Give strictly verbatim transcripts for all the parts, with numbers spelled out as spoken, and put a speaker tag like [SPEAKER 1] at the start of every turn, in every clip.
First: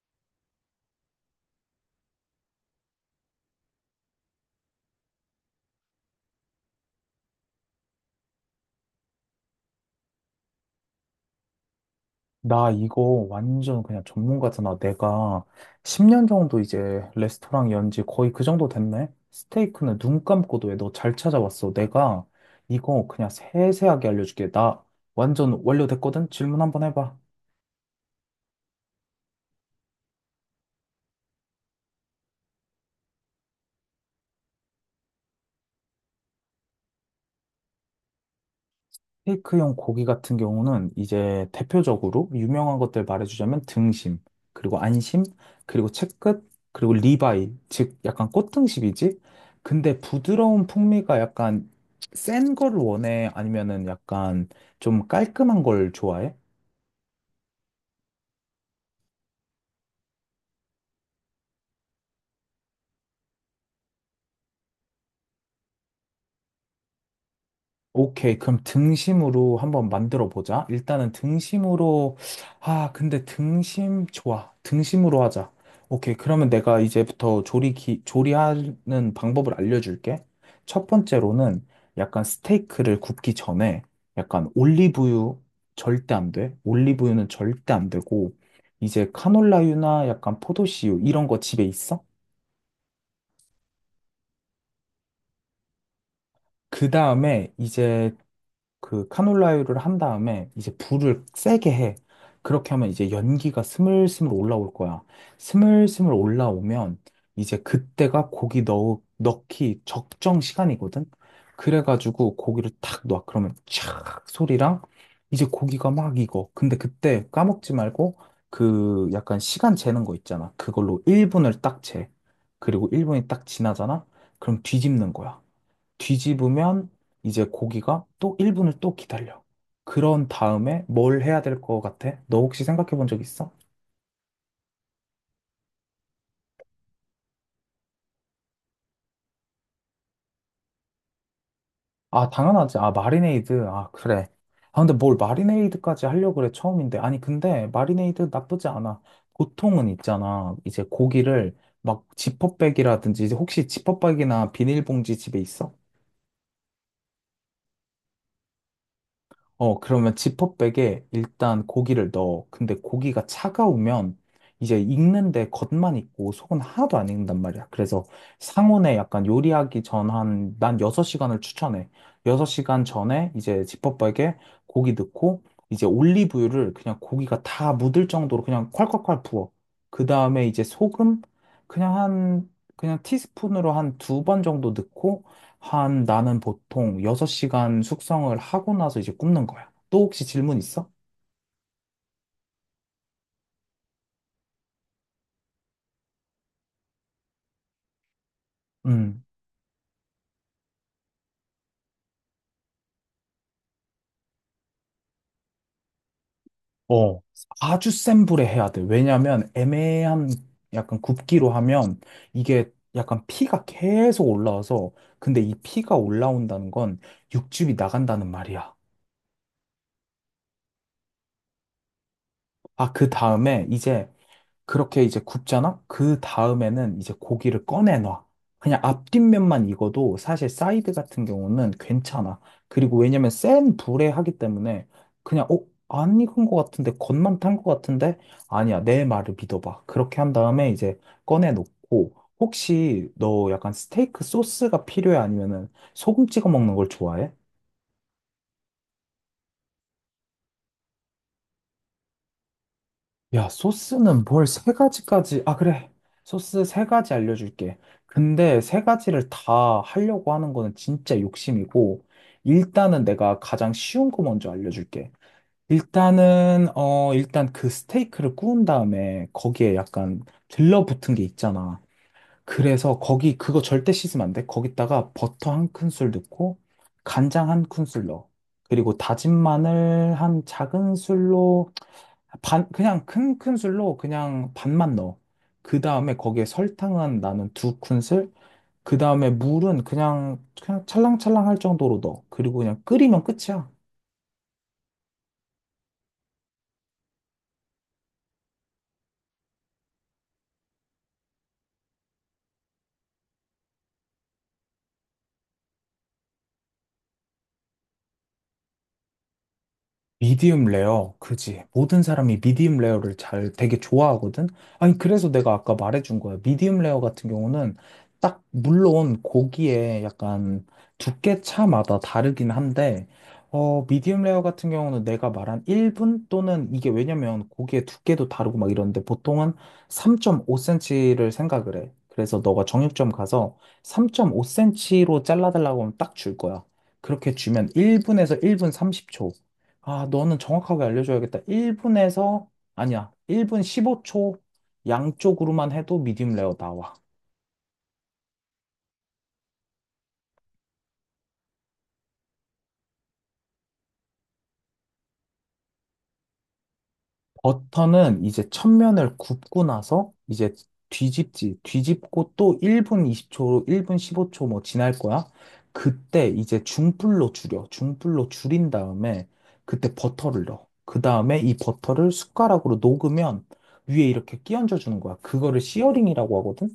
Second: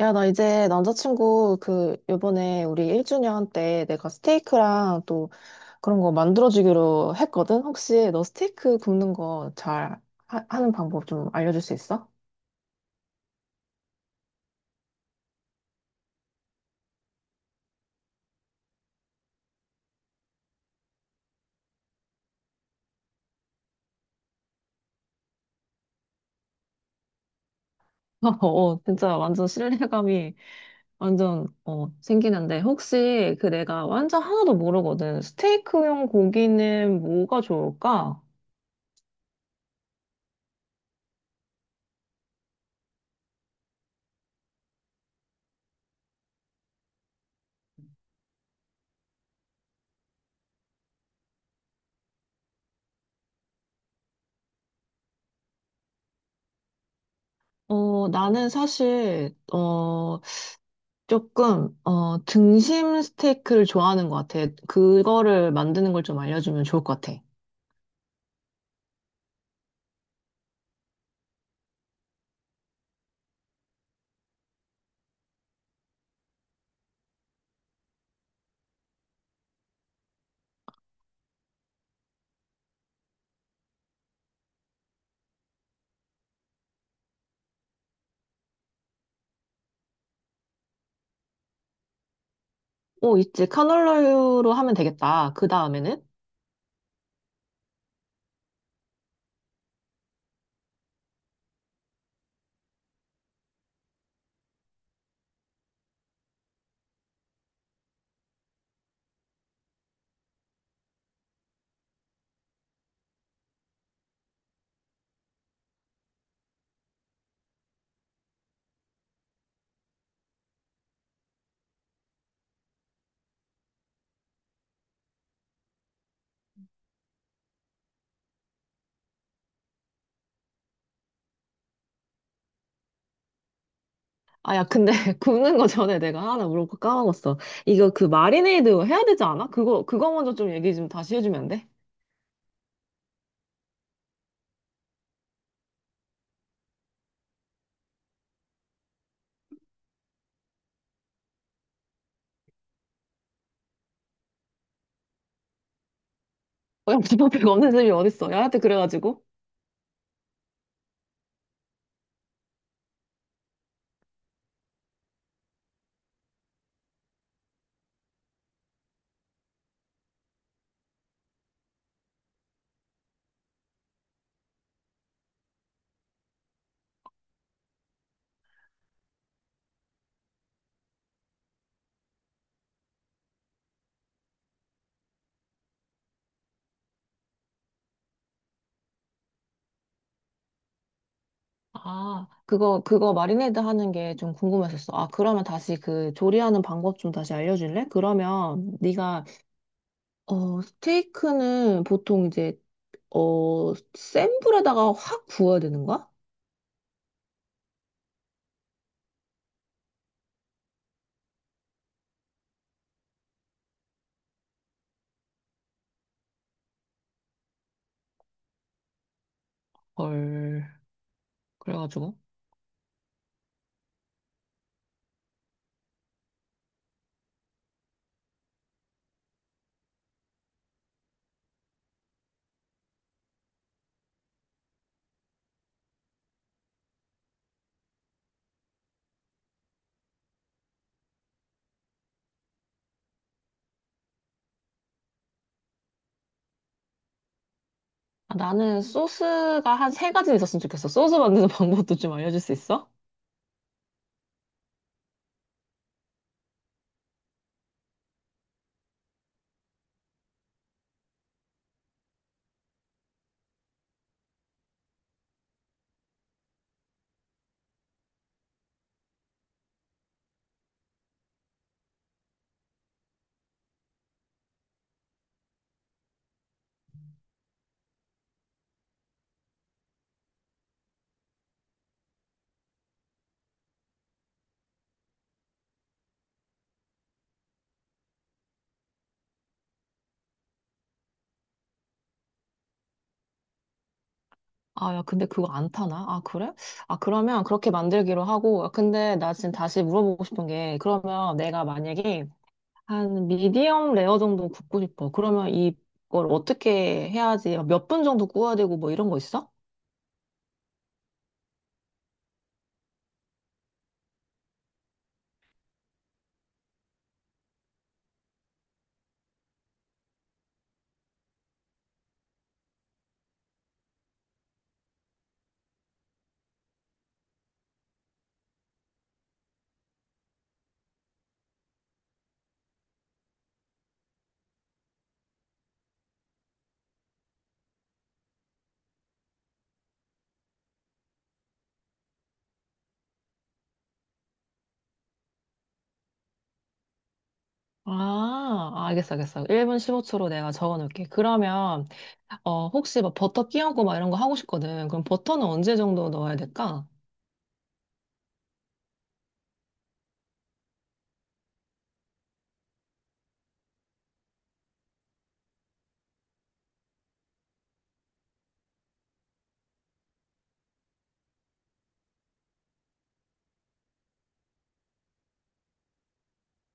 [SPEAKER 1] 야, 나 이제 남자친구 그 요번에 우리 일 주년 때 내가 스테이크랑 또 그런 거 만들어주기로 했거든? 혹시 너 스테이크 굽는 거 잘 하는 방법 좀 알려줄 수 있어?
[SPEAKER 2] 나 이거 완전 그냥 전문가잖아. 내가 십 년 정도 이제 레스토랑 연지 거의 그 정도 됐네? 스테이크는 눈 감고도 왜 너 잘 찾아왔어. 내가 이거 그냥 세세하게 알려줄게. 나 완전 완료됐거든? 질문 한번 해봐.
[SPEAKER 1] 어, 진짜 완전 신뢰감이 완전 어, 생기는데 혹시 그 내가 완전 하나도 모르거든. 스테이크용 고기는 뭐가 좋을까?
[SPEAKER 2] 테이크용 고기 같은 경우는 이제 대표적으로 유명한 것들 말해주자면 등심, 그리고 안심, 그리고 채끝, 그리고 리바이, 즉 약간 꽃등심이지? 근데 부드러운 풍미가 약간 센 걸 원해? 아니면은 약간 좀 깔끔한 걸 좋아해?
[SPEAKER 1] 어, 나는 사실 어, 조금, 어, 등심 스테이크를 좋아하는 것 같아. 그거를 만드는 걸 좀 알려주면 좋을 것 같아.
[SPEAKER 2] 오케이. 그럼 등심으로 한번 만들어 보자. 일단은 등심으로, 아, 근데 등심, 좋아. 등심으로 하자. 오케이. 그러면 내가 이제부터 조리, 기, 조리하는 방법을 알려줄게. 첫 번째로는 약간 스테이크를 굽기 전에 약간 올리브유 절대 안 돼. 올리브유는 절대 안 되고, 이제 카놀라유나 약간 포도씨유 이런 거 집에 있어?
[SPEAKER 1] 오, 있지. 카놀라유로 하면 되겠다. 그 다음에는?
[SPEAKER 2] 그 다음에 이제 그 카놀라유를 한 다음에 이제 불을 세게 해. 그렇게 하면 이제 연기가 스물스물 올라올 거야. 스물스물 올라오면 이제 그때가 고기 넣, 넣기 적정 시간이거든? 그래가지고 고기를 탁 놔. 그러면 촥 소리랑 이제 고기가 막 익어. 근데 그때 까먹지 말고 그 약간 시간 재는 거 있잖아. 그걸로 일 분을 딱 재. 그리고 일 분이 딱 지나잖아? 그럼 뒤집는 거야. 뒤집으면 이제 고기가 또 일 분을 또 기다려. 그런 다음에 뭘 해야 될 것 같아? 너 혹시 생각해 본 적 있어?
[SPEAKER 1] 아, 야, 근데 굽는 거 전에 내가 하나 물어볼고 까먹었어. 이거 그 마리네이드 해야 되지 않아? 그거, 그거 먼저 좀 얘기 좀 다시 해주면 안 돼?
[SPEAKER 2] 아, 당연하지. 아, 마리네이드. 아, 그래. 아, 근데 뭘 마리네이드까지 하려고 그래, 처음인데. 아니, 근데 마리네이드 나쁘지 않아. 보통은 있잖아. 이제 고기를 막 지퍼백이라든지, 이제 혹시 지퍼백이나 비닐봉지 집에 있어?
[SPEAKER 1] 어, 야, 비법이 없는 집이 어딨어. 야한테 그래가지고.
[SPEAKER 2] 어, 그러면 지퍼백에 일단 고기를 넣어. 근데 고기가 차가우면 이제 익는데 겉만 익고 속은 하나도 안 익는단 말이야. 그래서 상온에 약간 요리하기 전 한, 난 여섯 시간을 추천해. 여섯 시간 전에 이제 지퍼백에 고기 넣고 이제 올리브유를 그냥 고기가 다 묻을 정도로 그냥 콸콸콸 부어. 그 다음에 이제 소금 그냥 한, 그냥 티스푼으로 한 두 번 정도 넣고 한 나는 보통 여섯 시간 숙성을 하고 나서 이제 굽는 거야. 또 혹시 질문 있어?
[SPEAKER 1] 아, 그거, 그거 마리네이드 하는 게 좀 궁금했었어. 아, 그러면 다시 그 조리하는 방법 좀 다시 알려줄래? 그러면
[SPEAKER 2] 음.
[SPEAKER 1] 네가 어, 스테이크는 보통 이제, 어, 센 불에다가 확 구워야 되는 거야?
[SPEAKER 2] 어. 아주 센 불에 해야 돼. 왜냐면 애매한 약간 굽기로 하면 이게 약간 피가 계속 올라와서 근데 이 피가 올라온다는 건 육즙이 나간다는 말이야.
[SPEAKER 1] 헐. 그래가지고.
[SPEAKER 2] 아, 그 다음에 이제 그렇게 이제 굽잖아? 그 다음에는 이제 고기를 꺼내놔. 그냥 앞뒷면만 익어도 사실 사이드 같은 경우는 괜찮아. 그리고 왜냐면 센 불에 하기 때문에 그냥, 어? 안 익은 것 같은데, 겉만 탄 것 같은데? 아니야, 내 말을 믿어봐. 그렇게 한 다음에 이제 꺼내놓고, 혹시 너 약간 스테이크 소스가 필요해? 아니면은 소금 찍어 먹는 걸 좋아해?
[SPEAKER 1] 아, 나는 소스가 한 세 가지 있었으면 좋겠어. 소스 만드는 방법도 좀 알려줄 수 있어?
[SPEAKER 2] 야, 소스는 뭘 세 가지까지, 아, 그래. 소스 세 가지 알려줄게. 근데 세 가지를 다 하려고 하는 거는 진짜 욕심이고, 일단은 내가 가장 쉬운 거 먼저 알려줄게. 일단은, 어, 일단 그 스테이크를 구운 다음에 거기에 약간 들러붙은 게 있잖아. 그래서 거기, 그거 절대 씻으면 안 돼. 거기다가 버터 한 큰술 넣고, 간장 한 큰술 넣어. 그리고 다진 마늘 한 작은 술로 반, 그냥 큰 큰술로 그냥 반만 넣어. 그 다음에 거기에 설탕은 나는 두 큰술, 그 다음에 물은 그냥, 그냥 찰랑찰랑 할 정도로 넣어. 그리고 그냥 끓이면 끝이야.
[SPEAKER 1] 아, 야, 근데 그거 안 타나? 아, 그래? 아, 그러면 그렇게 만들기로 하고. 아, 근데 나 지금 다시 물어보고 싶은 게, 그러면 내가 만약에 한 미디엄 레어 정도 굽고 싶어. 그러면 이걸 어떻게 해야지? 몇 분 정도 구워야 되고 뭐 이런 거 있어?
[SPEAKER 2] 미디움 레어, 그지. 모든 사람이 미디움 레어를 잘 되게 좋아하거든? 아니, 그래서 내가 아까 말해준 거야. 미디움 레어 같은 경우는 딱, 물론 고기에 약간 두께 차마다 다르긴 한데, 어, 미디움 레어 같은 경우는 내가 말한 일 분 또는 이게 왜냐면 고기의 두께도 다르고 막 이러는데 보통은 삼 점 오 센티미터를 생각을 해. 그래서 너가 정육점 가서 삼 점 오 센티미터로 잘라달라고 하면 딱 줄 거야. 그렇게 주면 일 분에서 일 분 삼십 초. 아, 너는 정확하게 알려줘야겠다. 일 분에서, 아니야, 일 분 십오 초 양쪽으로만 해도 미디움 레어 나와.
[SPEAKER 1] 아, 알겠어, 알겠어. 일 분 십오 초로 내가 적어 놓을게. 그러면, 어, 혹시 막 버터 끼얹고 막 이런 거 하고 싶거든. 그럼 버터는 언제 정도 넣어야 될까?
[SPEAKER 2] 버터는 이제 첫면을 굽고 나서 이제 뒤집지, 뒤집고 또 일 분 이십 초, 일 분 십오 초 뭐 지날 거야. 그때 이제 중불로 줄여. 중불로 줄인 다음에 그때 버터를 넣어. 그 다음에 이 버터를 숟가락으로 녹으면 위에 이렇게 끼얹어 주는 거야. 그거를 시어링이라고 하거든.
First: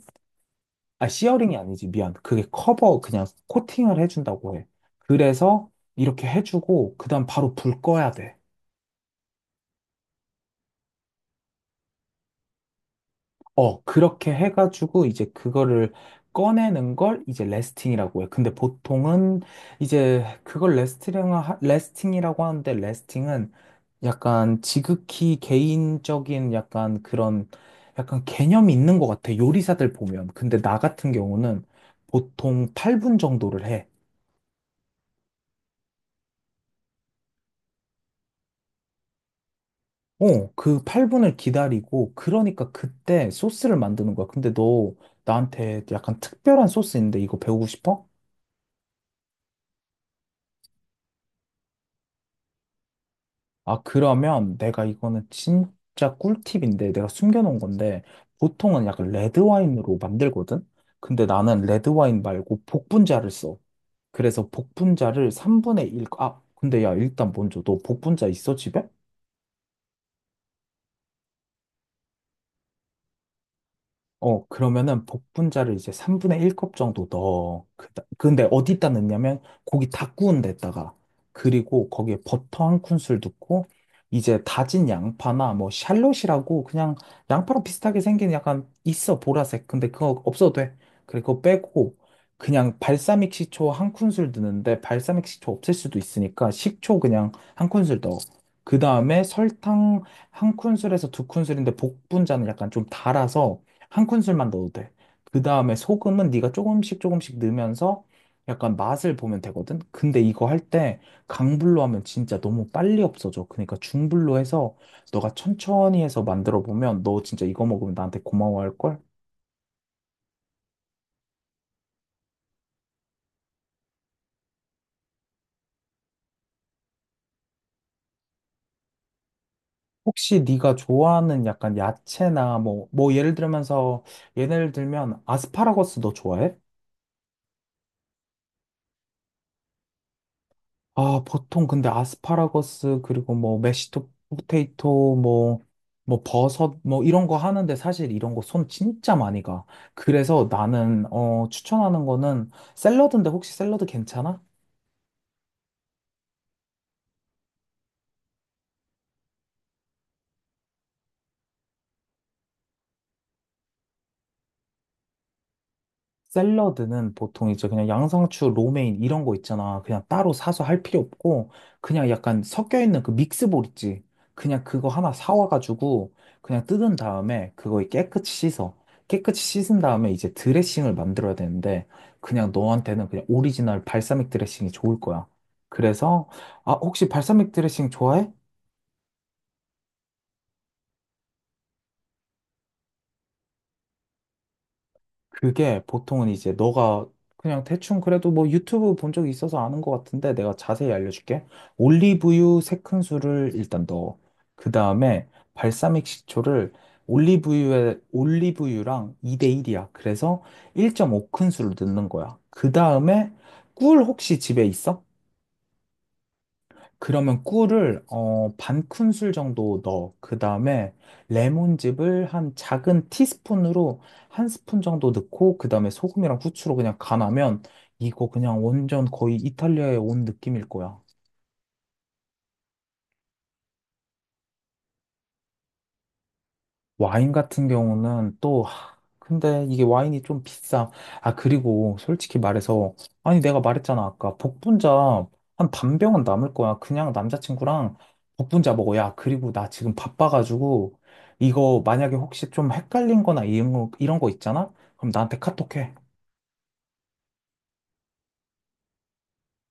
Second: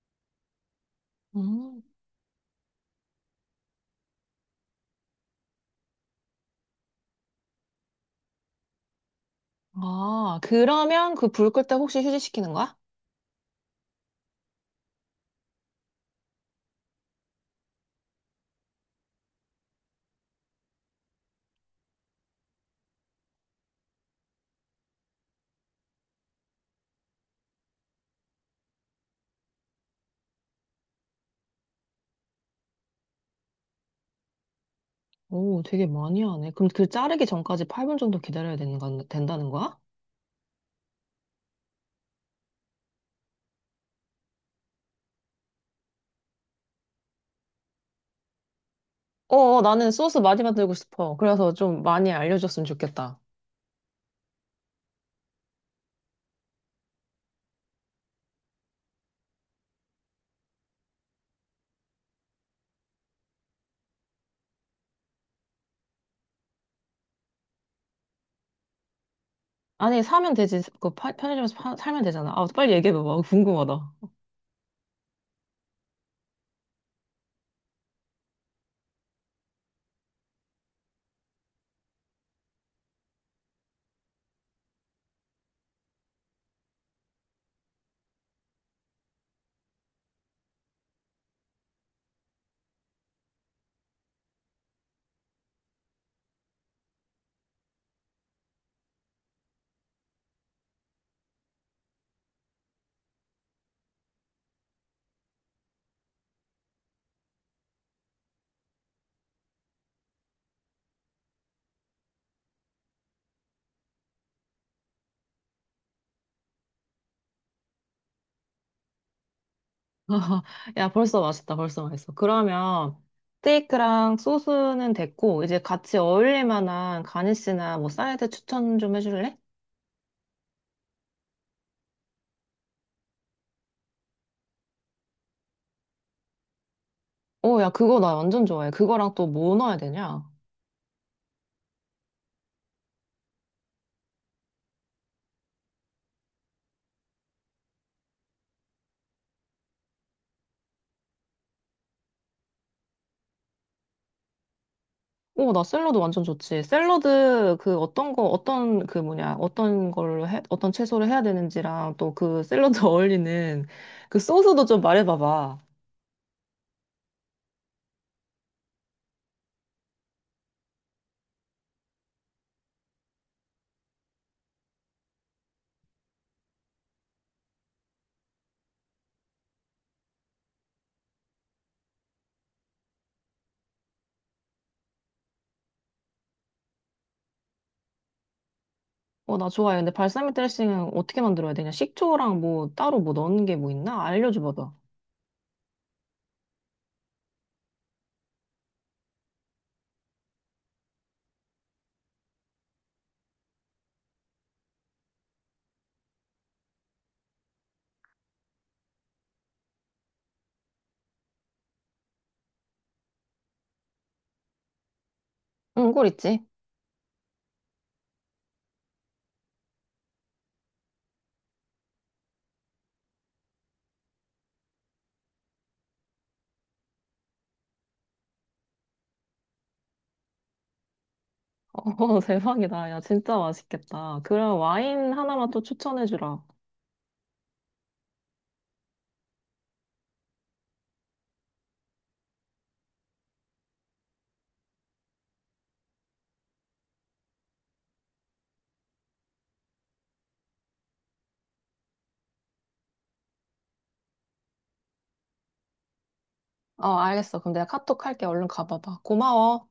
[SPEAKER 2] 아, 시어링이
[SPEAKER 1] 음.
[SPEAKER 2] 아니지. 미안. 그게 커버, 그냥 코팅을 해준다고 해. 그래서 이렇게 해주고, 그 다음 바로 불 꺼야 돼.
[SPEAKER 1] 아, 그러면 그 불 끌 때 혹시 휴지시키는 거야?
[SPEAKER 2] 어, 그렇게 해가지고, 이제 그거를 꺼내는 걸 이제 레스팅이라고 해. 근데 보통은 이제 그걸 레스팅, 레스팅이라고 하는데, 레스팅은 약간 지극히 개인적인 약간 그런, 약간 개념이 있는 것 같아. 요리사들 보면. 근데 나 같은 경우는 보통 팔 분 정도를 해.
[SPEAKER 1] 오, 되게 많이 하네. 그럼 그 자르기 전까지 팔 분 정도 기다려야 되는 건, 된다는 거야?
[SPEAKER 2] 어, 그 팔 분을 기다리고, 그러니까 그때 소스를 만드는 거야. 근데 너 나한테 약간 특별한 소스 인데 이거 배우고 싶어?
[SPEAKER 1] 어, 어, 나는 소스 많이 만들고 싶어. 그래서 좀 많이 알려줬으면 좋겠다.
[SPEAKER 2] 아, 그러면 내가 이거는 진짜 꿀팁인데 내가 숨겨놓은 건데, 보통은 약간 레드와인으로 만들거든? 근데 나는 레드와인 말고 복분자를 써. 그래서 복분자를 삼 분의 일, 아, 근데 야, 일단 먼저 너 복분자 있어, 집에?
[SPEAKER 1] 아니, 사면 되지. 그 파- 편의점에서 파- 사면 되잖아. 아, 빨리 얘기해봐봐. 궁금하다.
[SPEAKER 2] 어, 그러면은 복분자를 이제 삼 분의 한 컵 정도 넣어. 그, 근데 어디다 넣냐면 고기 다 구운 데다가 그리고 거기에 버터 한 큰술 넣고 이제 다진 양파나 뭐 샬롯이라고 그냥 양파랑 비슷하게 생긴 약간 있어 보라색. 근데 그거 없어도 돼. 그리고 그거 빼고 그냥 발사믹 식초 한 큰술 넣는데 발사믹 식초 없을 수도 있으니까 식초 그냥 한 큰술 넣어. 그 다음에 설탕 한 큰술에서 두 큰술인데 복분자는 약간 좀 달아서 한 큰술만 넣어도 돼. 그 다음에 소금은 네가 조금씩 조금씩 넣으면서 약간 맛을 보면 되거든. 근데 이거 할 때 강불로 하면 진짜 너무 빨리 없어져. 그러니까 중불로 해서 너가 천천히 해서 만들어 보면 너 진짜 이거 먹으면 나한테 고마워할 걸.
[SPEAKER 1] 야, 벌써 맛있다. 벌써 맛있어. 그러면 스테이크랑 소스는 됐고 이제 같이 어울릴 만한 가니쉬나 뭐 사이드 추천 좀 해줄래?
[SPEAKER 2] 혹시 네가 좋아하는 약간 야채나 뭐 뭐 예를 들면서 예를 들면 아스파라거스 너 좋아해?
[SPEAKER 1] 오, 야, 그거 나 완전 좋아해. 그거랑 또 뭐 넣어야 되냐?
[SPEAKER 2] 아, 보통 근데 아스파라거스 그리고 뭐 메시토 포테이토 뭐 뭐 버섯 뭐 이런 거 하는데 사실 이런 거 손 진짜 많이 가. 그래서 나는 어 추천하는 거는 샐러드인데 혹시 샐러드 괜찮아?
[SPEAKER 1] 오, 나 샐러드 완전 좋지. 샐러드 그 어떤 거 어떤 그 뭐냐 어떤 걸로 해 어떤 채소를 해야 되는지랑 또 그 샐러드 어울리는 그 소스도 좀 말해봐봐.
[SPEAKER 2] 샐러드는 보통 이제 그냥 양상추, 로메인 이런 거 있잖아. 그냥 따로 사서 할 필요 없고 그냥 약간 섞여 있는 그 믹스볼 있지. 그냥 그거 하나 사와가지고 그냥 뜯은 다음에 그거 깨끗이 씻어. 깨끗이 씻은 다음에 이제 드레싱을 만들어야 되는데 그냥 너한테는 그냥 오리지널 발사믹 드레싱이 좋을 거야. 그래서 아 혹시 발사믹 드레싱 좋아해?
[SPEAKER 1] 어, 나 좋아해. 근데 발사믹 드레싱은 어떻게 만들어야 되냐? 식초랑 뭐 따로 뭐 넣는 게 뭐 있나? 알려줘봐봐.
[SPEAKER 2] 그게 보통은 이제 너가 그냥 대충 그래도 뭐 유튜브 본 적이 있어서 아는 것 같은데 내가 자세히 알려줄게. 올리브유 세 큰술을 일단 넣어. 그 다음에 발사믹 식초를 올리브유에, 올리브유랑 이 대일이야. 그래서 일 점 오 큰술을 넣는 거야. 그 다음에 꿀 혹시 집에 있어?
[SPEAKER 1] 응, 꿀 있지.
[SPEAKER 2] 그러면 꿀을 어, 반 큰술 정도 넣어. 그 다음에 레몬즙을 한 작은 티스푼으로 한 스푼 정도 넣고 그 다음에 소금이랑 후추로 그냥 간하면 이거 그냥 완전 거의 이탈리아에 온 느낌일 거야.
[SPEAKER 1] 어, 대박이다. 야, 진짜 맛있겠다. 그럼 와인 하나만 또 추천해주라.
[SPEAKER 2] 와인 같은 경우는 또, 하, 근데 이게 와인이 좀 비싸. 아, 그리고 솔직히 말해서, 아니, 내가 말했잖아, 아까. 복분자 한 반 병은 남을 거야. 그냥 남자친구랑 복분자 먹어. 야, 그리고 나 지금 바빠가지고, 이거 만약에 혹시 좀 헷갈린 거나 이런 거, 이런 거 있잖아? 그럼 나한테 카톡해.
[SPEAKER 1] 어, 알겠어. 그럼 내가 카톡 할게. 얼른 가봐봐. 고마워.